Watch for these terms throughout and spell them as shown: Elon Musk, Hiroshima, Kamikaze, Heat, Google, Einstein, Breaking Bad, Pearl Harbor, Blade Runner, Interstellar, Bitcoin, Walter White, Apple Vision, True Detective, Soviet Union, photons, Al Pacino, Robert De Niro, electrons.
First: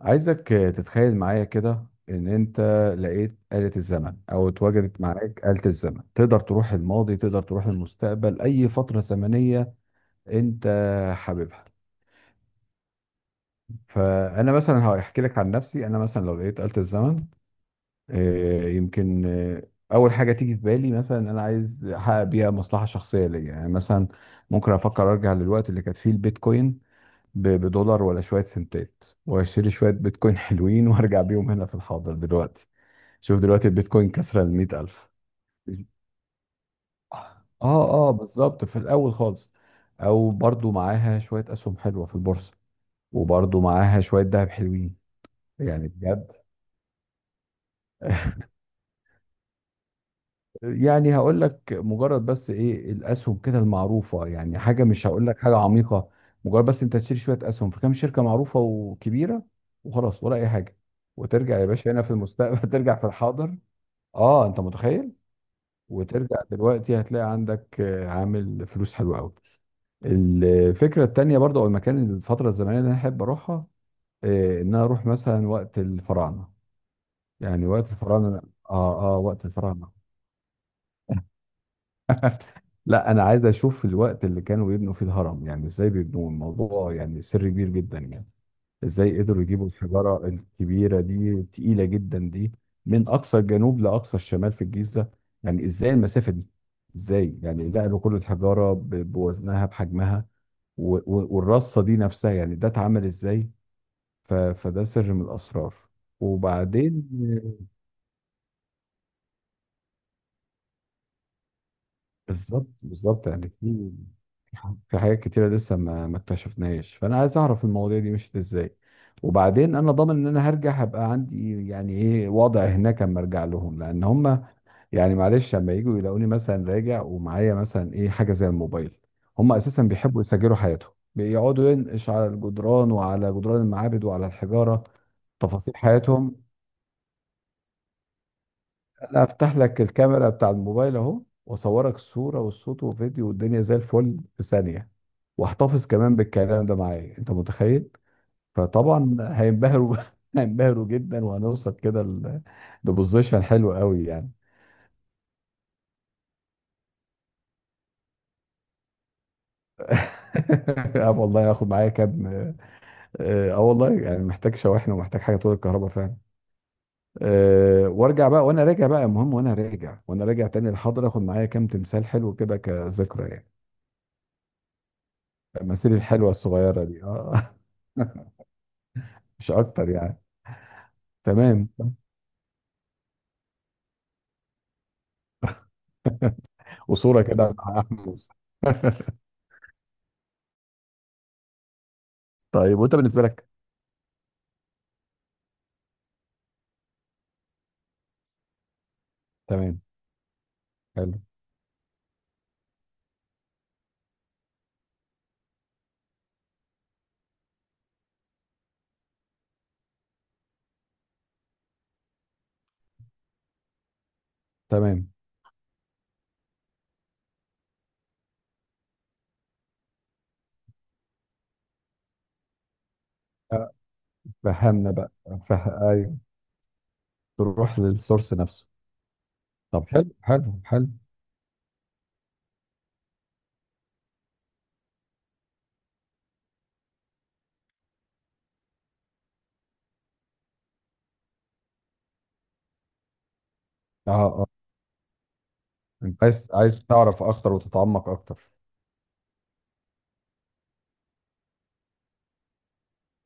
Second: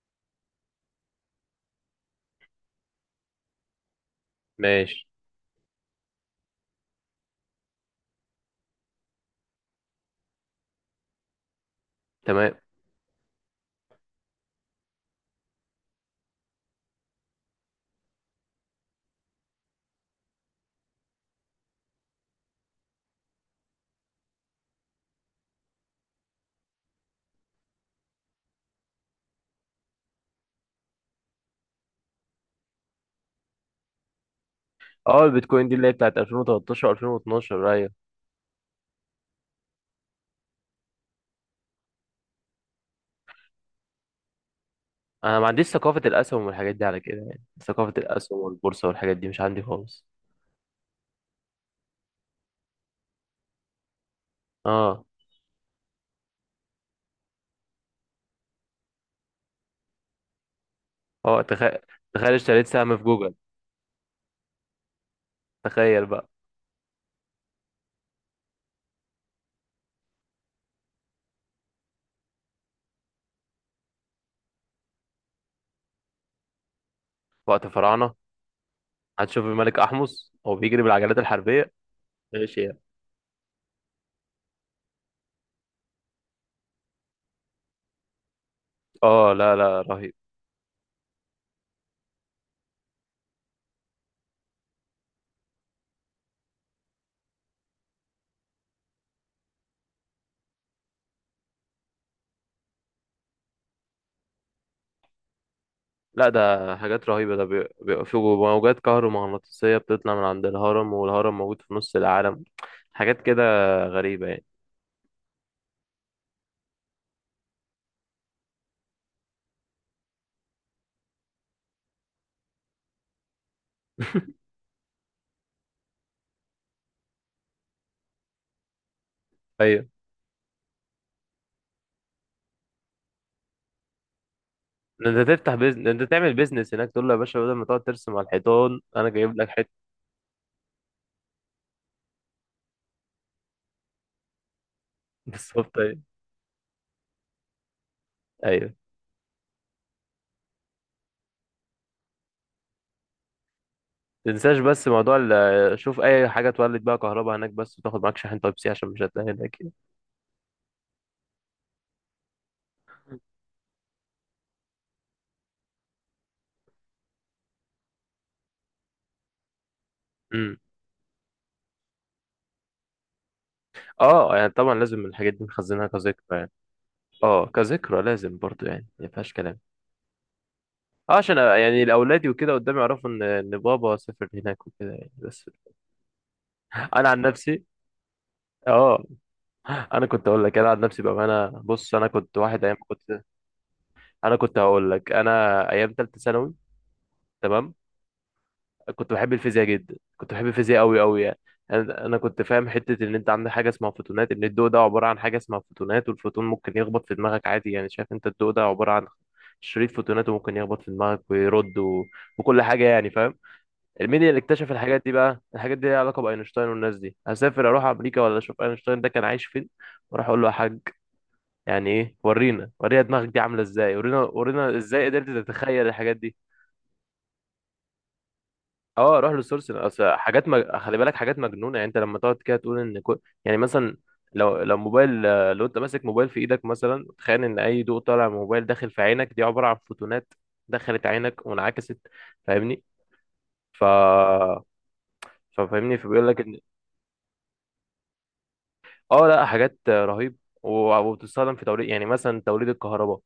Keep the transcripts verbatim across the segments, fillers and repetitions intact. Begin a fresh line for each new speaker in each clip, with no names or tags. عايزك آه، تتخيل معايا كده ان انت لقيت آلة الزمن، او اتوجدت
ماشي.
معاك آلة الزمن، تقدر تروح الماضي، تقدر تروح المستقبل، اي فترة زمنية انت حاببها.
تمام.
فانا مثلا هحكي لك عن نفسي. انا مثلا لو لقيت آلة الزمن، آه، يمكن آه، اول حاجة تيجي في بالي مثلا ان انا عايز احقق بيها مصلحة شخصية ليا. يعني مثلا ممكن افكر ارجع للوقت اللي كانت فيه البيتكوين ب- بدولار ولا شوية سنتات، واشتري شوية بيتكوين حلوين وارجع بيهم هنا في الحاضر دلوقتي. شوف دلوقتي البيتكوين كسر ال مية ألف.
اه، البيتكوين دي اللي هي بتاعت ألفين وتلتاشر، ألفين واتناشر. ايوه،
اه اه بالظبط، في الاول خالص، او برضو معاها شويه اسهم حلوه في البورصه، وبرضو معاها شويه ذهب حلوين،
انا ما عنديش
يعني
ثقافة
بجد.
الاسهم والحاجات دي على كده، يعني ثقافة الاسهم والبورصة والحاجات دي مش عندي خالص.
يعني هقول لك مجرد بس ايه الاسهم كده المعروفه، يعني حاجه
اه
مش هقول لك حاجه عميقه، مجرد بس انت تشتري شويه اسهم في كام شركه معروفه وكبيره، وخلاص، ولا اي حاجه،
اه
وترجع يا
تخيل.
باشا هنا في
تخيل اشتريت
المستقبل. ترجع
سهم في
في
جوجل.
الحاضر. اه انت متخيل،
تخيل بقى.
وترجع دلوقتي هتلاقي عندك آه، عامل فلوس حلوة قوي. الفكرة التانية برضه، أو المكان، الفترة الزمنية اللي أنا أحب أروحها، آه، إن أنا أروح مثلا وقت الفراعنة.
وقت
يعني وقت
فراعنة
الفراعنة. آه آه
هتشوف
وقت
الملك
الفراعنة.
احمس هو بيجري بالعجلات الحربية، ماشي يعني.
لا أنا عايز أشوف الوقت اللي كانوا بيبنوا فيه الهرم. يعني إزاي بيبنوا الموضوع؟ يعني سر كبير جدا يعني. ازاي
اه،
قدروا
لا
يجيبوا
لا رهيب.
الحجارة الكبيرة دي، تقيلة جدا دي، من أقصى الجنوب لأقصى الشمال في الجيزة؟ يعني ازاي المسافة دي؟ ازاي يعني نقلوا كل الحجارة ب- بوزنها بحجمها، و- و- والرصة دي نفسها، يعني ده اتعمل ازاي؟ ف- فده سر من الأسرار.
لا ده حاجات
وبعدين
رهيبة، ده بي- بيبقى في موجات كهرومغناطيسية بتطلع من عند الهرم، والهرم موجود في نص العالم.
بالظبط
حاجات
بالظبط،
كده
يعني في،
غريبة يعني.
في حاجات كتيرة لسه ما ما اكتشفناهاش، فأنا عايز أعرف المواضيع دي مشيت إزاي. وبعدين أنا ضامن إن أنا هرجع هبقى عندي يعني إيه وضع هناك أما أرجع لهم، لأن هم يعني معلش لما يجوا يلاقوني مثلا راجع ومعايا مثلا إيه، حاجة زي الموبايل. هم أساسا
ايوه،
بيحبوا يسجلوا حياتهم، بيقعدوا ينقش على الجدران وعلى جدران المعابد وعلى الحجارة
ده انت تفتح
تفاصيل
بيزنس، ده انت تعمل
حياتهم.
بيزنس هناك، تقول له يا باشا بدل ما تقعد ترسم على الحيطان انا
انا
جايب لك
افتح لك
حته.
الكاميرا بتاع الموبايل اهو، واصورك الصوره والصوت وفيديو والدنيا زي الفل في ثانيه،
بالظبط.
واحتفظ
ايوه.
كمان بالكلام ده معايا، انت متخيل؟
ايوه.
فطبعا هينبهروا. هينبهروا جدا، وهنوصل كده ل- لبوزيشن حلو قوي يعني.
تنساش بس موضوع ال- آه، شوف، اي حاجه تولد بقى كهرباء هناك، بس وتاخد معاك شاحن تايب سي عشان مش هتلاقي هناك يعني.
اه والله هاخد معايا كام، اه، آه، والله يعني محتاج شواحن ومحتاج حاجه، طول الكهرباء فعلا. أه وارجع بقى، وانا راجع بقى المهم، وانا راجع، وانا راجع
امم
تاني الحاضر، اخد معايا كام تمثال حلو كده كذكرى يعني.
اه، يعني طبعا لازم الحاجات دي نخزنها
التماثيل الحلوه
كذكرى يعني.
الصغيره دي،
اه،
اه.
كذكرى لازم برضو يعني، ما فيهاش
مش
كلام.
اكتر يعني.
اه عشان أ-
تمام،
يعني الاولاد وكده قدام يعرفوا ان ان بابا سافر هناك وكده يعني بس. انا عن
وصوره كده
نفسي.
مع احمد.
اه، انا كنت اقول لك انا عن نفسي بقى، انا بص، انا كنت واحد ايام
طيب وانت
كنت،
بالنسبه لك؟
انا كنت هقول لك انا ايام ثالثه ثانوي. تمام. كنت بحب الفيزياء
تمام.
جدا، كنت بحب الفيزياء قوي
حلو.
قوي يعني. انا أنا كنت فاهم حته ان انت عندك حاجه اسمها فوتونات، ان الضوء ده عباره عن حاجه اسمها فوتونات، والفوتون ممكن يخبط في دماغك عادي، يعني شايف انت الضوء ده عباره عن شريط فوتونات وممكن يخبط في دماغك ويرد و... وكل حاجه، يعني فاهم. مين اللي اكتشف الحاجات
تمام.
دي بقى؟ الحاجات دي ليها علاقه باينشتاين والناس دي، هسافر اروح امريكا ولا اشوف اينشتاين ده كان عايش فين، واروح اقول له يا حاج، يعني ايه، ورينا ورينا دماغك دي عامله
آه،
ازاي، ورينا ورينا
فهمنا
ازاي
بقى.
قدرت
فه...
تتخيل الحاجات
ايوه،
دي.
تروح للسورس نفسه.
اه روح للسورس،
طب
اصل
حلو
حاجات
حلو
مج...
حلو.
خلي بالك حاجات مجنونه يعني. انت لما تقعد كده تقول ان كل... يعني مثلا، لو لو موبايل، آه، لو انت ماسك موبايل في ايدك مثلا، تخيل ان اي ضوء طالع من موبايل داخل في عينك دي عباره عن فوتونات دخلت عينك وانعكست، فاهمني؟ ف
اه اه
ففاهمني
انت
فبيقول لك
عايز،
ان
عايز تعرف اكتر وتتعمق اكتر.
اه، لا حاجات آه، رهيب. و- وبتستخدم في توليد، يعني مثلا توليد الكهرباء.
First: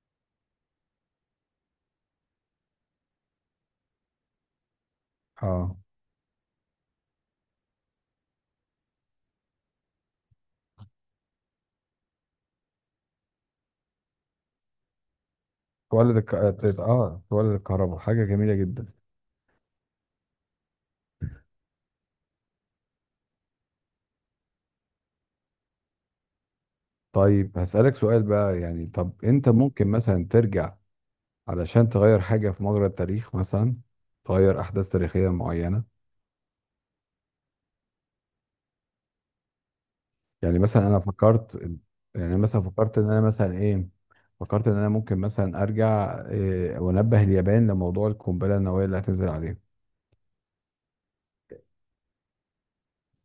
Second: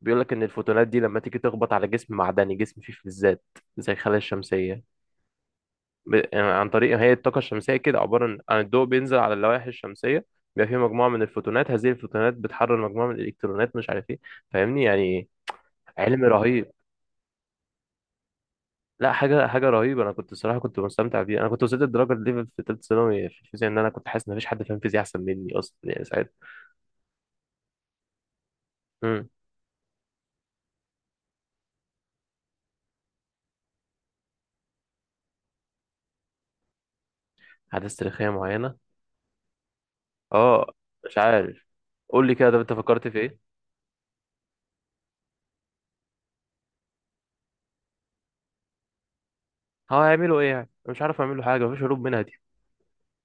بيقول لك ان الفوتونات دي لما تيجي تخبط على جسم معدني، جسم فيه فلزات زي الخلايا الشمسيه،
اه
ب... يعني عن طريق، هي الطاقة الشمسية كده عبارة عن عن الضوء بينزل على اللوائح الشمسية، بيبقى فيه مجموعة من الفوتونات، هذه الفوتونات بتحرر مجموعة من الإلكترونات، مش عارف ايه، فاهمني يعني.
تولد
علم
الك... اه
رهيب.
تت- آه، تولد الكهرباء، حاجه جميله جدا.
لا، حاجة حاجة رهيبة. أنا كنت الصراحة كنت مستمتع بيه، أنا كنت وصلت لدرجة ليفل في تالتة ثانوي في الفيزياء، إن أنا كنت حاسس إن مفيش حد فاهم فيزياء أحسن مني أصلا يعني ساعتها.
طيب هسألك سؤال بقى، يعني طب
امم
انت ممكن مثلا ترجع علشان تغير حاجة في مجرى التاريخ مثلا؟ تغير أحداث تاريخية معينة.
أحداث تاريخية معينة.
يعني
أه،
مثلا أنا
مش
فكرت،
عارف. قول
يعني
لي
أنا
كده، طب
مثلا
أنت
فكرت إن
فكرت في
أنا
إيه؟
مثلا إيه، فكرت إن أنا ممكن مثلا أرجع إيه، وأنبه اليابان لموضوع القنبلة النووية اللي هتنزل عليهم.
هو هيعملوا إيه يعني؟ مش عارف يعملوا حاجة، مفيش هروب منها دي.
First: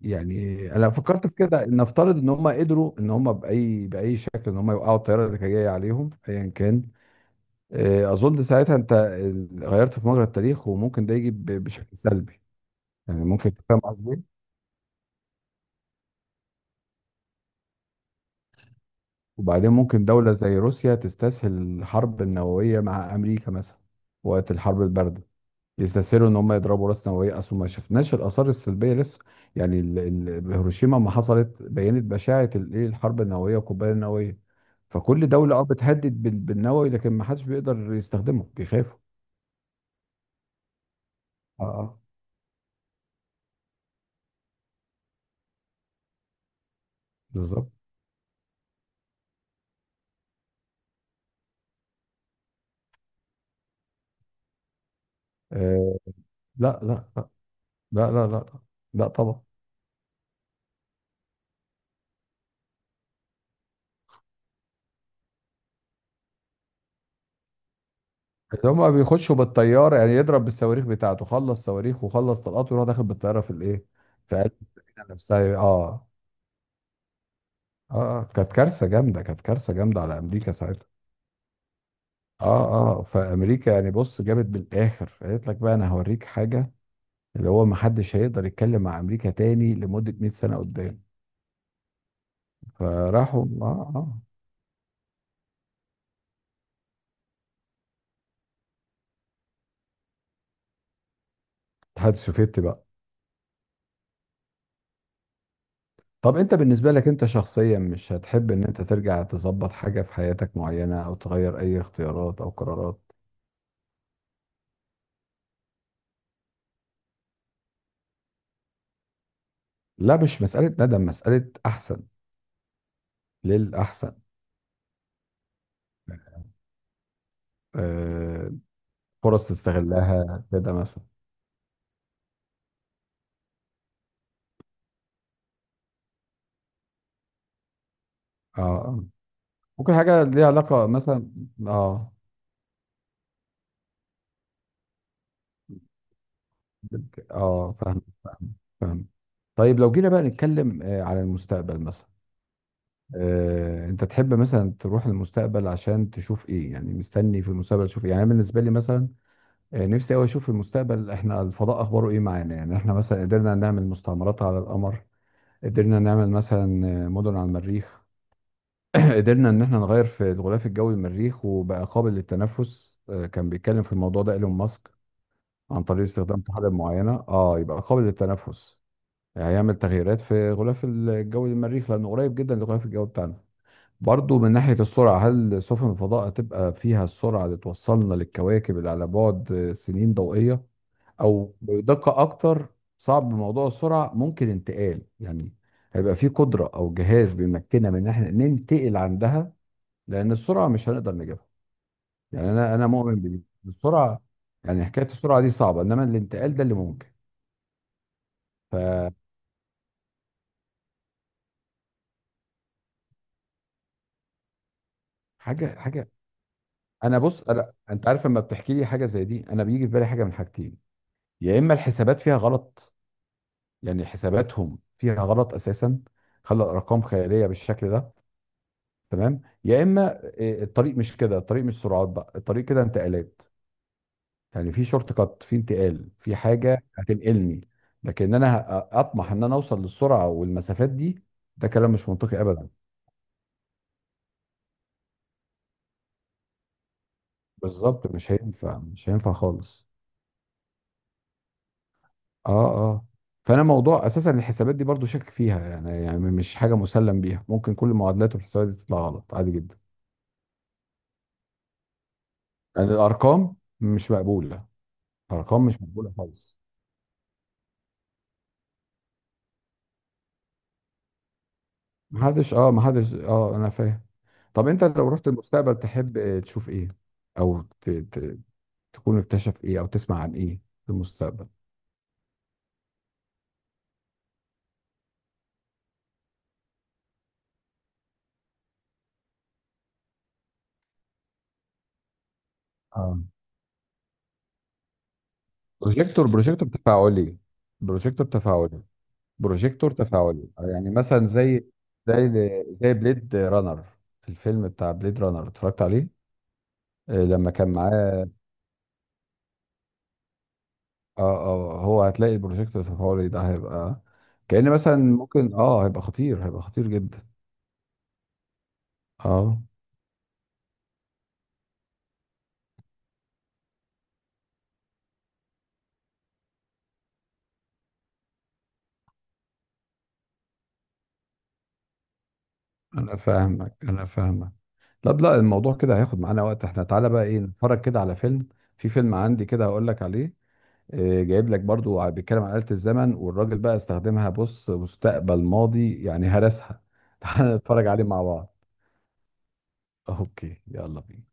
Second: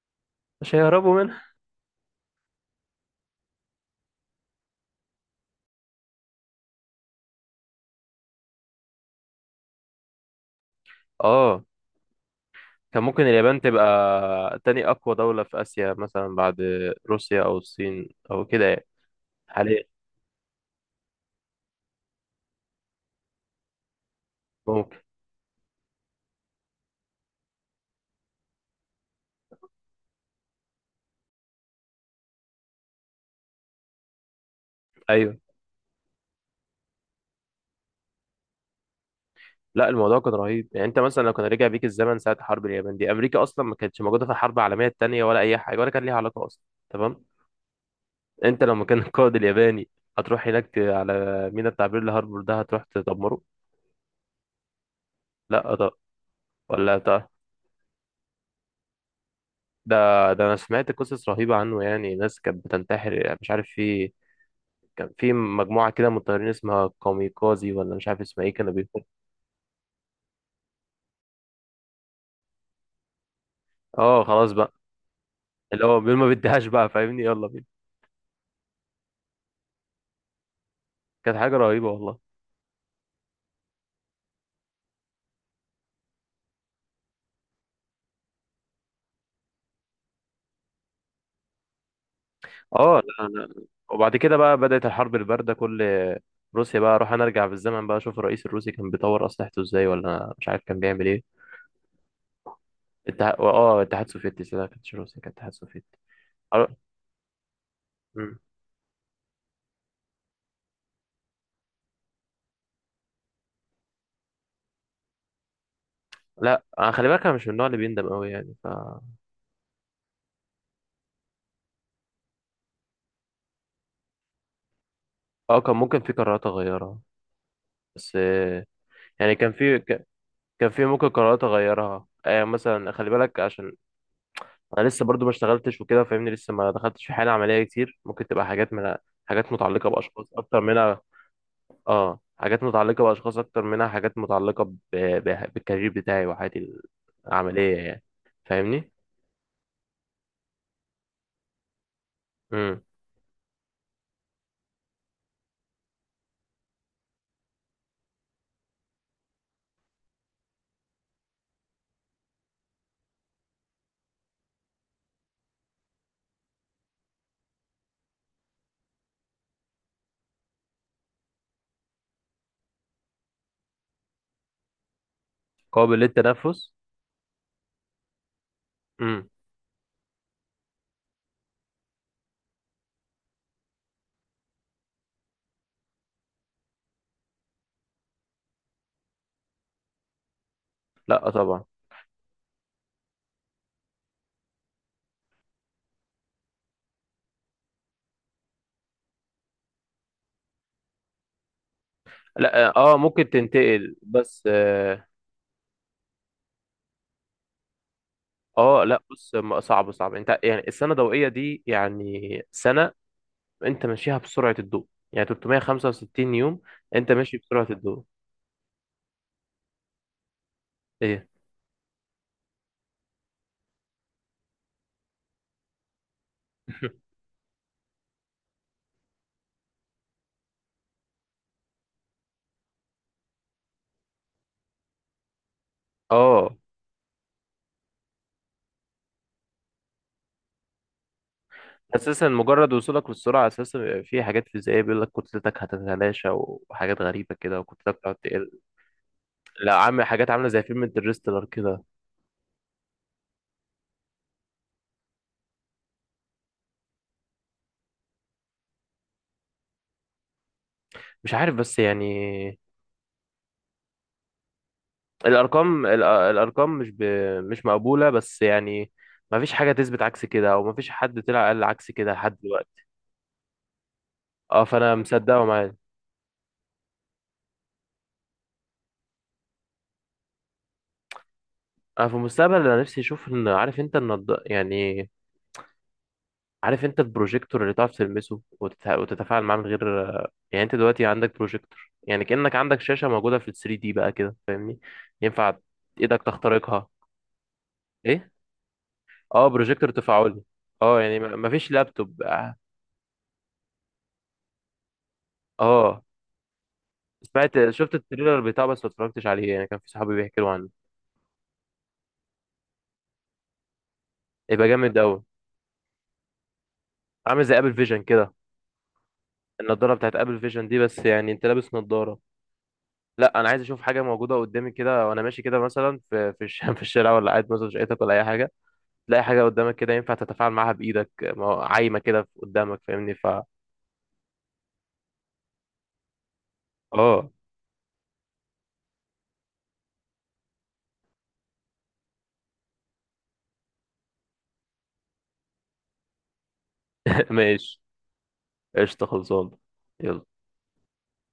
يعني
مش
أنا
هيهربوا
فكرت في
منها.
كده، نفترض إن هم قدروا إن هم بأي بأي شكل إن هم يوقعوا الطيارة اللي كانت جاية عليهم أيا كان. إيه أظن ساعتها أنت غيرت في مجرى التاريخ، وممكن ده يجي ب-
أه،
بشكل سلبي.
كان ممكن
يعني ممكن،
اليابان
فاهم قصدي؟
تبقى تاني أقوى دولة في آسيا مثلا بعد روسيا أو الصين أو كده يعني.
وبعدين
حاليا.
ممكن دولة زي روسيا تستسهل الحرب النووية مع أمريكا مثلا، وقت الحرب
ممكن.
الباردة. يستسهلوا إن هم يضربوا رأس نووية، أصل ما شفناش الآثار السلبية لسه. يعني ال- ال- هيروشيما ما حصلت، بينت بشاعة ال- إيه الحرب النووية والقنبلة النووية. فكل
أيوه.
دولة أه بتهدد بال- بالنووي، لكن ما حدش بيقدر يستخدمه، بيخافوا.
لا الموضوع كان رهيب يعني. أنت مثلا لو كان
اه
رجع بيك
آه،
الزمن ساعة حرب اليابان دي، أمريكا أصلا ما كانتش موجودة في الحرب العالمية التانية ولا أي حاجة ولا كان ليها علاقة أصلا. تمام.
بالظبط.
أنت لو مكان القائد الياباني، هتروح هناك ت- على ميناء بتاع بيرل هاربور ده هتروح تدمره. لا طب،
آه لا
ولا
لا،
طب،
لا لا لا لا طبعا.
ده، ده أنا سمعت قصص رهيبة عنه يعني، ناس كانت بتنتحر يعني، مش عارف في، كان في مجموعة كده من الطيارين اسمها كاميكازي ولا مش عارف اسمها ايه،
اللي
كانوا
هما
بيكون.
بيخشوا بالطياره يعني، يضرب بالصواريخ بتاعته، خلص صواريخ وخلص طلقاته، ويروح داخل بالطياره في الايه،
اه
في
خلاص
قلب
بقى،
السفينه نفسها.
اللي هو
اه
بيقول ما بديهاش بقى، فاهمني، يلا بينا.
اه. آه، كانت كارثه جامده، كانت كارثه جامده على امريكا ساعتها.
كانت حاجة رهيبة والله.
اه اه. فامريكا يعني، بص، جابت بالاخر قالت لك بقى انا هوريك حاجه، اللي هو ما حدش هيقدر يتكلم مع امريكا تاني لمده مية سنة سنه قدام.
اه، لا
فراحوا
لا
اه
وبعد
اه
كده بقى بدأت الحرب الباردة. كل روسيا بقى، اروح انا ارجع بالزمن بقى اشوف الرئيس الروسي كان بيطور اسلحته ازاي ولا مش عارف كان بيعمل ايه.
الاتحاد السوفيتي بقى.
الاتحاد، اه الاتحاد السوفيتي، لا ما كانتش روسيا، كانت الاتحاد السوفيتي.
طب انت
أر-
بالنسبه لك انت شخصيا، مش
مم.
هتحب ان انت ترجع تظبط حاجه في حياتك معينه، او تغير اي اختيارات او قرارات؟
لا انا خلي بالك انا مش من النوع اللي بيندم قوي يعني ف
لا مش مسألة ندم، مسألة أحسن للأحسن.
اه، كان ممكن في قرارات اغيرها بس
آه،
آه، يعني
فرص
كان في،
تستغلها
كان
كده
في
مثلا.
ممكن قرارات اغيرها. آه مثلا خلي بالك، عشان انا لسه برضو ما اشتغلتش وكده فاهمني، لسه ما دخلتش في حاله عمليه كتير، ممكن تبقى
اه
حاجات من،
آه.
حاجات متعلقه
ممكن حاجة
باشخاص
ليها
اكتر
علاقة
منها.
مثلا. اه
اه، حاجات متعلقه باشخاص اكتر منها، حاجات متعلقه ب... ب... بالكارير بتاعي وحياتي
اه
العمليه
فاهم
يعني.
فاهم
فاهمني.
فاهم. طيب لو جينا بقى نتكلم آه، على المستقبل مثلا،
امم
آه، انت تحب مثلا تروح المستقبل عشان تشوف ايه؟ يعني مستني في المستقبل تشوف ايه؟ يعني أنا بالنسبه لي مثلا، آه، نفسي قوي اشوف في المستقبل احنا الفضاء اخباره ايه معانا. يعني احنا مثلا قدرنا نعمل مستعمرات على القمر؟ قدرنا نعمل مثلا آه، مدن على المريخ؟ قدرنا ان احنا نغير في الغلاف الجوي للمريخ وبقى قابل للتنفس؟ آه، كان بيتكلم في الموضوع ده ايلون ماسك، عن
قابل
طريق استخدام
للتنفس.
طحالب معينه، اه، يبقى قابل للتنفس.
امم
يعني هيعمل تغييرات في غلاف الجوي للمريخ، لانه قريب جدا للغلاف الجوي بتاعنا. برضو من ناحيه السرعه، هل سفن الفضاء هتبقى فيها السرعه اللي توصلنا للكواكب اللي على بعد آه، سنين ضوئيه،
لا
او
طبعا.
بدقه اكتر، صعب موضوع السرعه. ممكن انتقال يعني، هيبقى في قدره او جهاز بيمكننا من ان احنا ننتقل عندها، لان السرعه مش هنقدر نجيبها. يعني
لا
انا، انا
اه، آه،
مؤمن
ممكن
بدي
تنتقل
السرعه،
بس
يعني
اه،
حكايه السرعه دي صعبه، انما الانتقال ده اللي ممكن.
آه، لا
فحاجه
بص، ما- صعب صعب. انت يعني السنه الضوئيه دي يعني سنه، انت ماشيها بسرعة الضوء، يعني
حاجه،
تلتمية وخمسة وستين يوم انت
انا
ماشي
بص،
بسرعة
أنا
الضوء.
انت عارف لما بتحكي لي حاجه زي دي، انا بيجي في بالي حاجه من حاجتين.
ايه؟
يا اما الحسابات فيها غلط، يعني حساباتهم فيها غلط اساسا، خلى الارقام خياليه بالشكل ده، تمام؟ يا اما إيه، الطريق مش كده، الطريق مش سرعات بقى، الطريق كده انتقالات. يعني في شورت كات، في انتقال، في
اه،
حاجه هتنقلني. لكن انا ه- اطمح ان انا اوصل للسرعه والمسافات دي، ده كلام مش
اساسا
منطقي ابدا.
مجرد وصولك للسرعة اساسا بيبقى في حاجات فيزيائية، بيقول لك كتلتك هتتلاشى وحاجات غريبة كده، وكتلتك
بالظبط،
تقعد
مش
تقل.
هينفع، مش هينفع
لا
خالص.
عامل حاجات عاملة زي فيلم انترستيلر كده.
اه اه فانا موضوع اساسا الحسابات دي برضو شاكك فيها، يعني يعني مش حاجه مسلم بيها، ممكن كل المعادلات والحسابات دي تطلع غلط عادي جدا.
مش عارف، بس يعني
يعني الارقام مش مقبوله، ارقام مش
الارقام ال-
مقبوله خالص.
الارقام مش ب... مش مقبولة، بس يعني ما فيش حاجة تثبت عكس كده، او ما فيش حد طلع قال عكس كده لحد
محدش، اه،
دلوقتي.
محدش، اه، انا فاهم.
اه،
طب انت
فانا
لو رحت
مصدقه معاه.
المستقبل، تحب تشوف ايه، او تكون اكتشف ايه، او تسمع عن ايه في المستقبل؟
انا في المستقبل، انا نفسي اشوف ان، عارف انت النض يعني، عارف انت البروجيكتور اللي تعرف تلمسه وتت- وتتفاعل معاه من غير، يعني انت دلوقتي عندك بروجيكتور يعني كأنك عندك شاشة
اه،
موجودة في ال تري دي بقى كده، فاهمني؟ ينفع ايدك
بروجيكتور، بروجيكتور
تخترقها.
تفاعلي. بروجيكتور
ايه؟
تفاعلي.
اه، بروجيكتور
بروجيكتور
تفاعلي.
تفاعلي آه، يعني
اه، يعني
مثلا،
ما-
زي،
مفيش لابتوب.
زي
اه،
زي بليد رانر. في الفيلم بتاع بليد رانر، اتفرجت
اه.
عليه؟ آه، لما
سمعت،
كان
شفت
معاه،
التريلر بتاعه بس ما اتفرجتش عليه يعني، كان في صحابي بيحكوا عنه.
اه اه، هو هتلاقي البروجيكتور التفاعلي ده هيبقى
يبقى
كأن مثلا،
جامد قوي،
ممكن اه هيبقى خطير، هيبقى خطير جدا.
عامل زي ابل فيجن كده.
اه
النضاره بتاعت ابل فيجن دي بس يعني انت لابس نضاره. لا انا عايز اشوف حاجه موجوده قدامي كده، وانا ماشي كده مثلا في في الش- في الشارع، ولا قاعد مثلا في شقتك ولا اي حاجه، تلاقي حاجة قدامك كده ينفع تتفاعل معاها بإيدك. ما هو عايمة كده قدامك، فاهمني؟
انا
ف
فاهمك، انا فاهمك. لا لا، الموضوع كده هياخد معانا وقت، احنا تعالى بقى
اه.
ايه، نتفرج كده على فيلم. في فيلم عندي كده هقول لك عليه، آه، جايب لك برضو ع- بيتكلم عن آلة الزمن، والراجل بقى استخدمها بص، مستقبل، ماضي، يعني هرسها. تعال
ماشي،
نتفرج عليه مع بعض.
قشطة، خلصان. يلا.
اوكي، يلا بينا.